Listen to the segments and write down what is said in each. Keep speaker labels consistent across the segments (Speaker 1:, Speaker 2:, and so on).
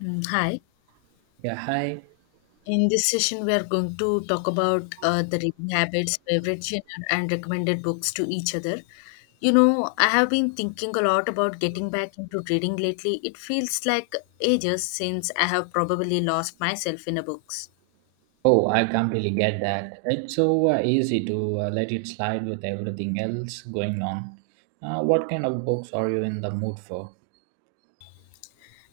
Speaker 1: Mm, hi.
Speaker 2: Yeah, hi.
Speaker 1: In this session, we are going to talk about the reading habits, favorite genre, and recommended books to each other. You know, I have been thinking a lot about getting back into reading lately. It feels like ages since I have probably lost myself in a books.
Speaker 2: Oh, I completely get that. It's so easy to let it slide with everything else going on. What kind of books are you in the mood for?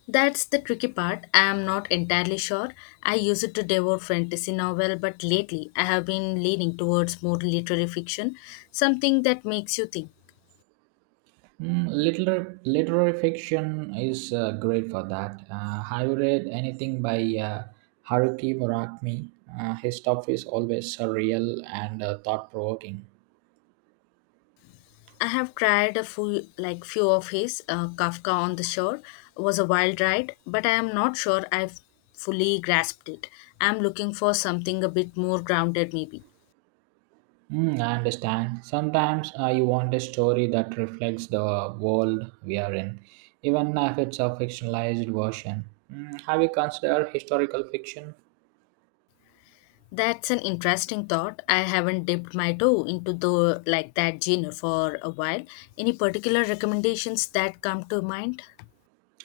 Speaker 1: That's the tricky part. I am not entirely sure. I used to devour fantasy novel, but lately I have been leaning towards more literary fiction, something that makes you think.
Speaker 2: Literary fiction is great for that. Have you read anything by Haruki Murakami? His stuff is always surreal and thought provoking.
Speaker 1: I have tried a few, like few of his. Kafka on the Shore was a wild ride, but I am not sure I've fully grasped it. I'm looking for something a bit more grounded, maybe.
Speaker 2: Hmm, I understand. Sometimes you want a story that reflects the world we are in, even if it's a fictionalized version. Mm, have you considered historical fiction?
Speaker 1: That's an interesting thought. I haven't dipped my toe into the like that genre for a while. Any particular recommendations that come to mind?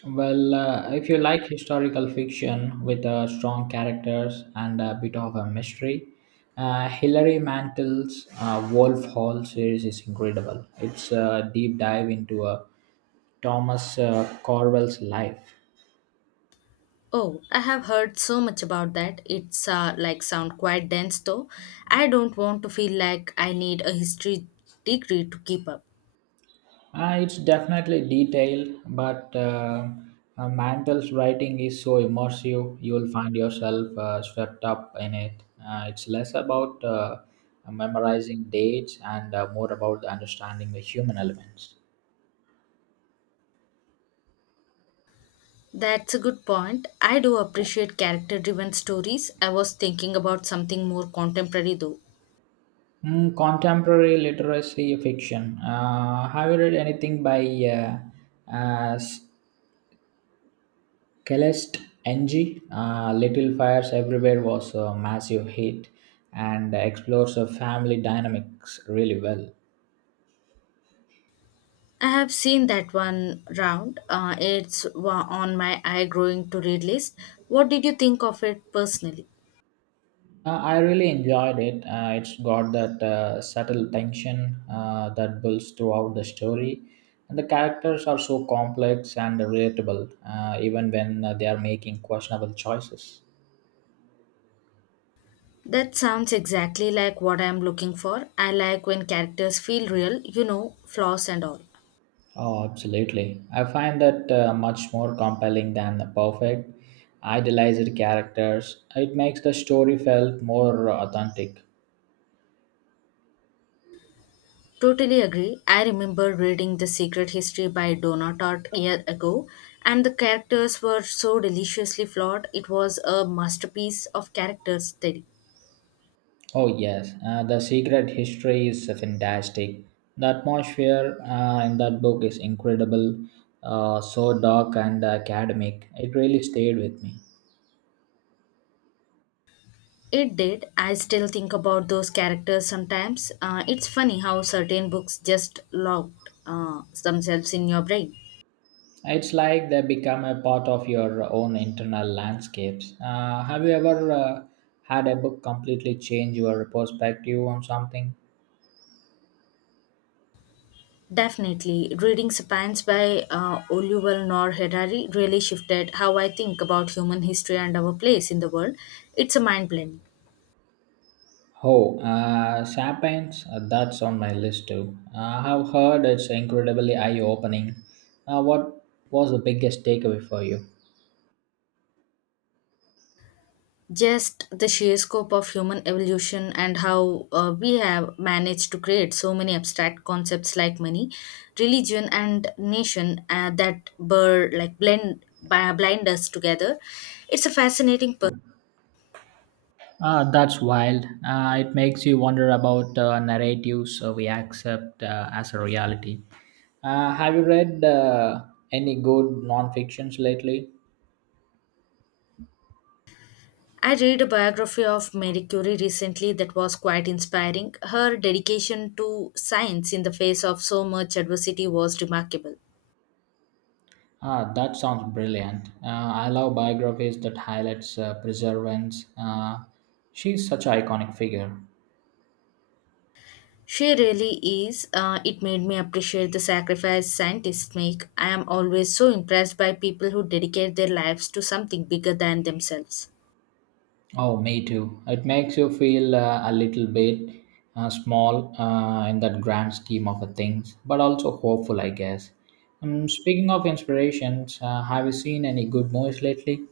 Speaker 2: Well, if you like historical fiction with strong characters and a bit of a mystery, Hilary Mantel's Wolf Hall series is incredible. It's a deep dive into Thomas Corwell's life.
Speaker 1: Oh, I have heard so much about that. It's like sound quite dense though. I don't want to feel like I need a history degree to keep up.
Speaker 2: It's definitely detailed, but Mandel's writing is so immersive, you'll find yourself swept up in it. It's less about memorizing dates and more about understanding the human elements.
Speaker 1: That's a good point. I do appreciate character driven stories. I was thinking about something more contemporary though.
Speaker 2: Mm, contemporary literacy fiction. Have you read anything by uh, uh, S- Celeste NG, Little Fires Everywhere was a massive hit and explores the family dynamics really well.
Speaker 1: I have seen that one round. It's on my eye growing to read list. What did you think of it personally?
Speaker 2: I really enjoyed it. It's got that subtle tension that builds throughout the story. And the characters are so complex and relatable, even when they are making questionable choices.
Speaker 1: That sounds exactly like what I'm looking for. I like when characters feel real, you know, flaws and all.
Speaker 2: Oh, absolutely. I find that much more compelling than the perfect, idealized characters. It makes the story felt more authentic.
Speaker 1: Totally agree. I remember reading The Secret History by Donna Tartt year ago, and the characters were so deliciously flawed. It was a masterpiece of character study.
Speaker 2: Oh, yes. The secret history is fantastic. The atmosphere in that book is incredible, so dark and academic. It really stayed with me.
Speaker 1: It did. I still think about those characters sometimes. It's funny how certain books just locked themselves in your brain.
Speaker 2: It's like they become a part of your own internal landscapes. Have you ever had a book completely change your perspective on something?
Speaker 1: Definitely, reading *Sapiens* by Oluwal Nor Harari really shifted how I think about human history and our place in the world. It's a mind blending.
Speaker 2: Oh, Sapiens, that's on my list too. I have heard it's incredibly eye opening. What was the biggest takeaway for you?
Speaker 1: Just the sheer scope of human evolution and how we have managed to create so many abstract concepts like money religion and nation that blur like blend bi- blind us together. It's a fascinating
Speaker 2: That's wild. It makes you wonder about narratives we accept as a reality. Have you read any good non-fictions lately?
Speaker 1: I read a biography of Marie curie recently that was quite inspiring. Her dedication to science in the face of so much adversity was remarkable.
Speaker 2: Ah, that sounds brilliant. I love biographies that highlights perseverance. She's such an iconic figure.
Speaker 1: She really is. It made me appreciate the sacrifice scientists make. I am always so impressed by people who dedicate their lives to something bigger than themselves.
Speaker 2: Oh, me too. It makes you feel a little bit small in that grand scheme of the things, but also hopeful, I guess. Speaking of inspirations, have you seen any good movies lately?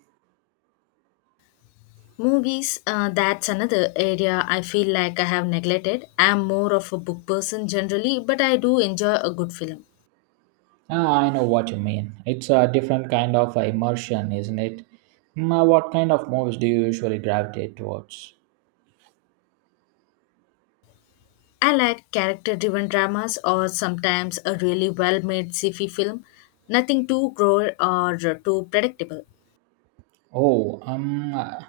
Speaker 1: Movies, that's another area I feel like I have neglected. I am more of a book person generally, but I do enjoy a good film.
Speaker 2: Ah, I know what you mean. It's a different kind of immersion, isn't it? What kind of movies do you usually gravitate towards?
Speaker 1: I like character driven dramas or sometimes a really well made sci fi film. Nothing too gross or too predictable.
Speaker 2: Oh, um, uh,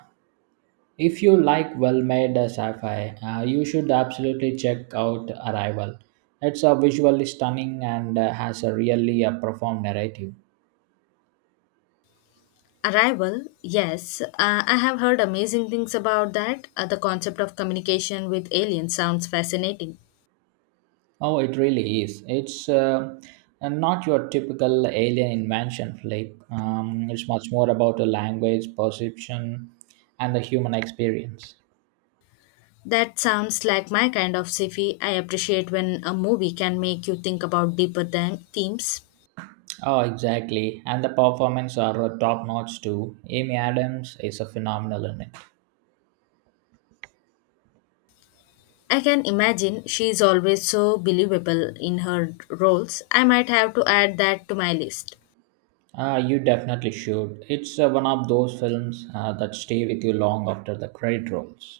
Speaker 2: If you like well made sci fi, you should absolutely check out Arrival. It's a visually stunning and has a really a profound narrative.
Speaker 1: Arrival, yes. I have heard amazing things about that. The concept of communication with aliens sounds fascinating.
Speaker 2: Oh, it really is. It's not your typical alien invention flick, it's much more about a language, perception, and the human experience.
Speaker 1: That sounds like my kind of sci-fi. I appreciate when a movie can make you think about deeper than themes.
Speaker 2: Oh, exactly. And the performance are top notch too. Amy Adams is a phenomenal in it.
Speaker 1: I can imagine she is always so believable in her roles. I might have to add that to my list.
Speaker 2: You definitely should. It's one of those films that stay with you long after the credit rolls.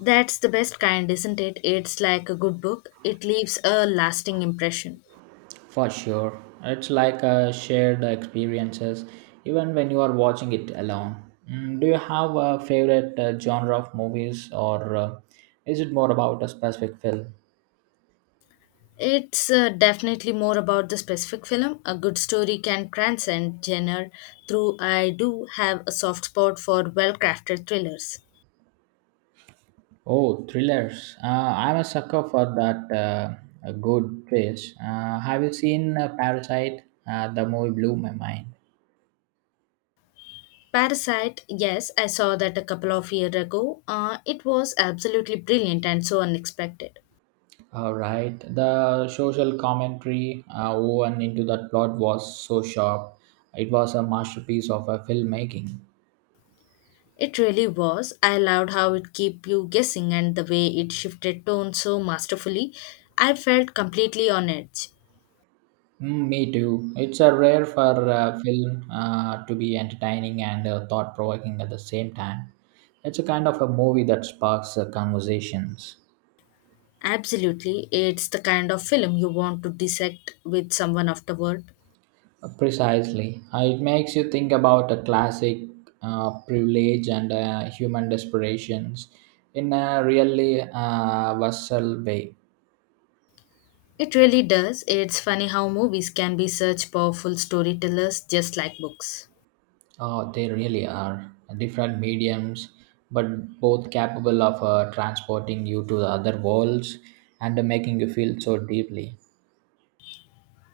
Speaker 1: That's the best kind, isn't it? It's like a good book. It leaves a lasting impression.
Speaker 2: For sure. It's like shared experiences, even when you are watching it alone. Do you have a favorite genre of movies, or is it more about a specific film?
Speaker 1: It's definitely more about the specific film. A good story can transcend genre, though I do have a soft spot for well crafted thrillers.
Speaker 2: Oh, thrillers. I'm a sucker for that a good face. Have you seen Parasite? The movie blew my mind.
Speaker 1: Parasite, yes, I saw that a couple of years ago. It was absolutely brilliant and so unexpected.
Speaker 2: All right. The social commentary woven into that plot was so sharp. It was a masterpiece of a filmmaking.
Speaker 1: It really was. I loved how it kept you guessing and the way it shifted tone so masterfully. I felt completely on edge.
Speaker 2: Mm, me too. It's a rare for a film to be entertaining and thought provoking at the same time. It's a kind of a movie that sparks conversations.
Speaker 1: Absolutely, it's the kind of film you want to dissect with someone afterward.
Speaker 2: Precisely. It makes you think about a classic privilege and human desperations in a really visceral way.
Speaker 1: It really does. It's funny how movies can be such powerful storytellers, just like books.
Speaker 2: They really are different mediums, but both capable of transporting you to the other worlds and making you feel so deeply.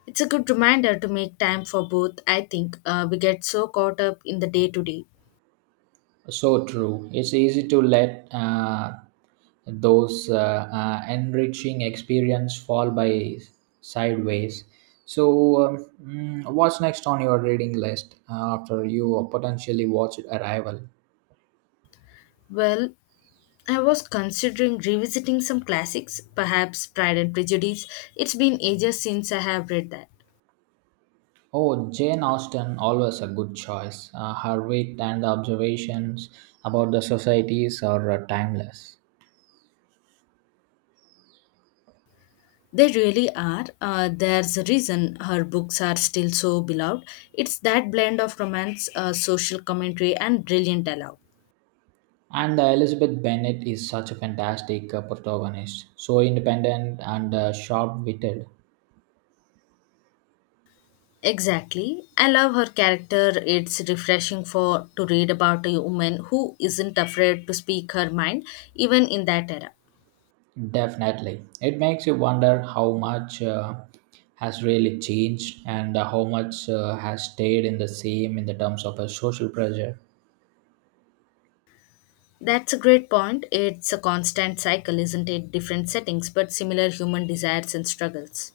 Speaker 1: It's a good reminder to make time for both, I think. We get so caught up in the day to day.
Speaker 2: So true. It's easy to let those enriching experience fall by sideways. So, what's next on your reading list after you potentially watch Arrival?
Speaker 1: Well, I was considering revisiting some classics, perhaps Pride and Prejudice. It's been ages since I have read that.
Speaker 2: Oh, Jane Austen, always a good choice. Her wit and observations about the societies are timeless.
Speaker 1: They really are. There's a reason her books are still so beloved. It's that blend of romance, social commentary, and brilliant dialogue.
Speaker 2: And Elizabeth Bennet is such a fantastic protagonist, so independent and sharp-witted.
Speaker 1: Exactly. I love her character. It's refreshing for to read about a woman who isn't afraid to speak her mind even in that era.
Speaker 2: Definitely, it makes you wonder how much has really changed and how much has stayed in the same in the terms of a social pressure.
Speaker 1: That's a great point. It's a constant cycle, isn't it? Different settings but similar human desires and struggles.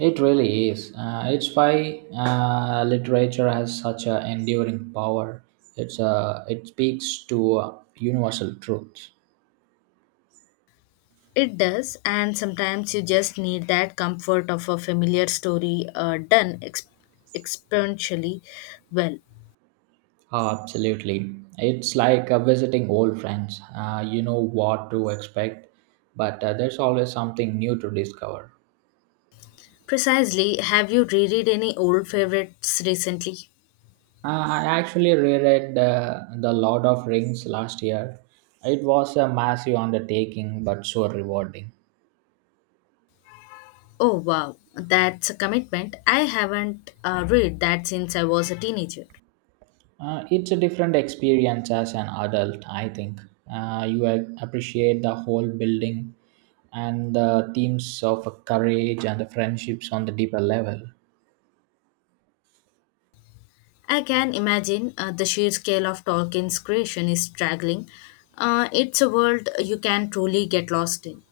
Speaker 2: It really is. It's why literature has such an enduring power. It's it speaks to universal truths.
Speaker 1: It does, and sometimes you just need that comfort of a familiar story done exponentially well.
Speaker 2: Ah, absolutely. It's like visiting old friends. You know what to expect, but there's always something new to discover.
Speaker 1: Precisely, have you reread any old favorites recently?
Speaker 2: I actually reread The Lord of Rings last year. It was a massive undertaking, but so rewarding.
Speaker 1: Oh wow, that's a commitment. I haven't read that since I was a teenager.
Speaker 2: It's a different experience as an adult, I think. You appreciate the whole building and the themes of courage and the friendships on the deeper level.
Speaker 1: I can imagine the sheer scale of Tolkien's creation is staggering. It's a world you can truly get lost in.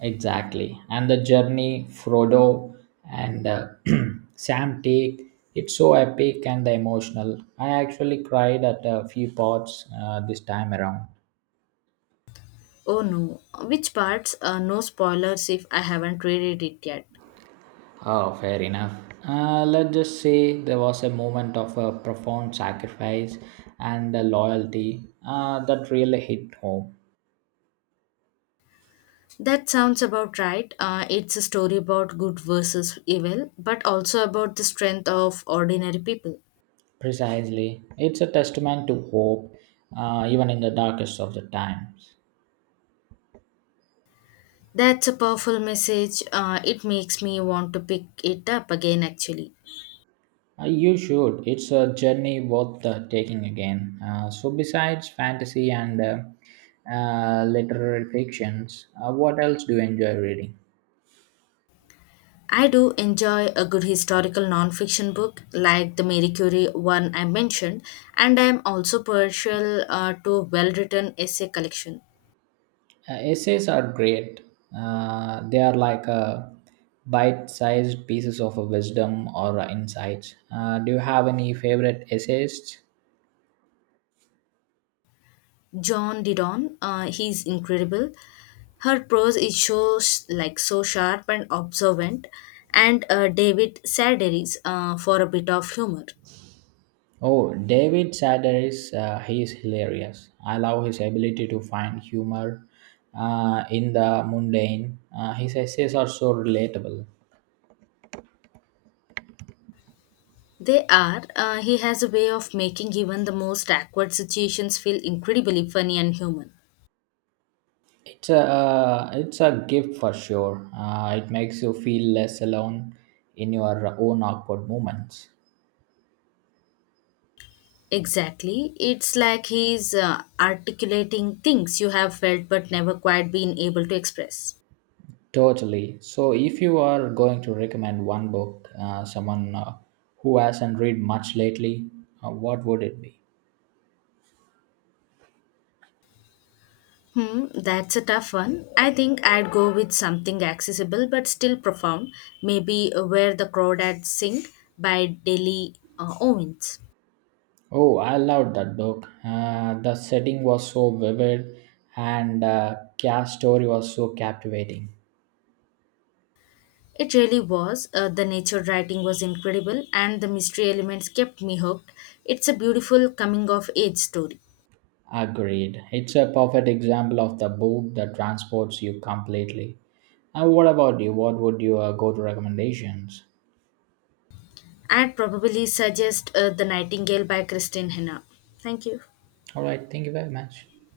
Speaker 2: Exactly. And the journey Frodo and Sam take, it's so epic and emotional. I actually cried at a few parts this time around.
Speaker 1: Oh no, which parts? No spoilers if I haven't read it yet.
Speaker 2: Oh, fair enough. Let's just say there was a moment of profound sacrifice and loyalty that really hit home.
Speaker 1: That sounds about right. It's a story about good versus evil, but also about the strength of ordinary people.
Speaker 2: Precisely. It's a testament to hope, even in the darkest of the times.
Speaker 1: That's a powerful message. It makes me want to pick it up again, actually.
Speaker 2: You should. It's a journey worth taking again. So, besides fantasy and literary fictions, what else do you enjoy reading?
Speaker 1: I do enjoy a good historical non-fiction book like the Marie Curie one I mentioned, and I am also partial to well-written essay collection.
Speaker 2: Essays are great. They are like bite-sized pieces of wisdom or insights. Do you have any favorite essayists?
Speaker 1: John Didon, he's incredible. Her prose is so so sharp and observant, and David Sedaris for a bit of humor.
Speaker 2: Oh, David Sedaris. He is hilarious. I love his ability to find humor in the mundane. His essays are so relatable.
Speaker 1: They are. He has a way of making even the most awkward situations feel incredibly funny and human.
Speaker 2: It's a gift for sure. It makes you feel less alone in your own awkward moments.
Speaker 1: Exactly. It's like he's articulating things you have felt but never quite been able to express.
Speaker 2: Totally. So, if you are going to recommend one book, someone who hasn't read much lately, what would it be?
Speaker 1: Hmm, that's a tough one. I think I'd go with something accessible but still profound, maybe Where the Crawdads Sing by Deli Owens.
Speaker 2: Oh, I loved that book. The setting was so vivid, and Kia's story was so captivating.
Speaker 1: It really was. The nature writing was incredible and the mystery elements kept me hooked. It's a beautiful coming of age story.
Speaker 2: Agreed. It's a perfect example of the book that transports you completely. And what about you? What would your go-to recommendations?
Speaker 1: I'd probably suggest The Nightingale by Christine Hannah. Thank you.
Speaker 2: All right. Thank you very much.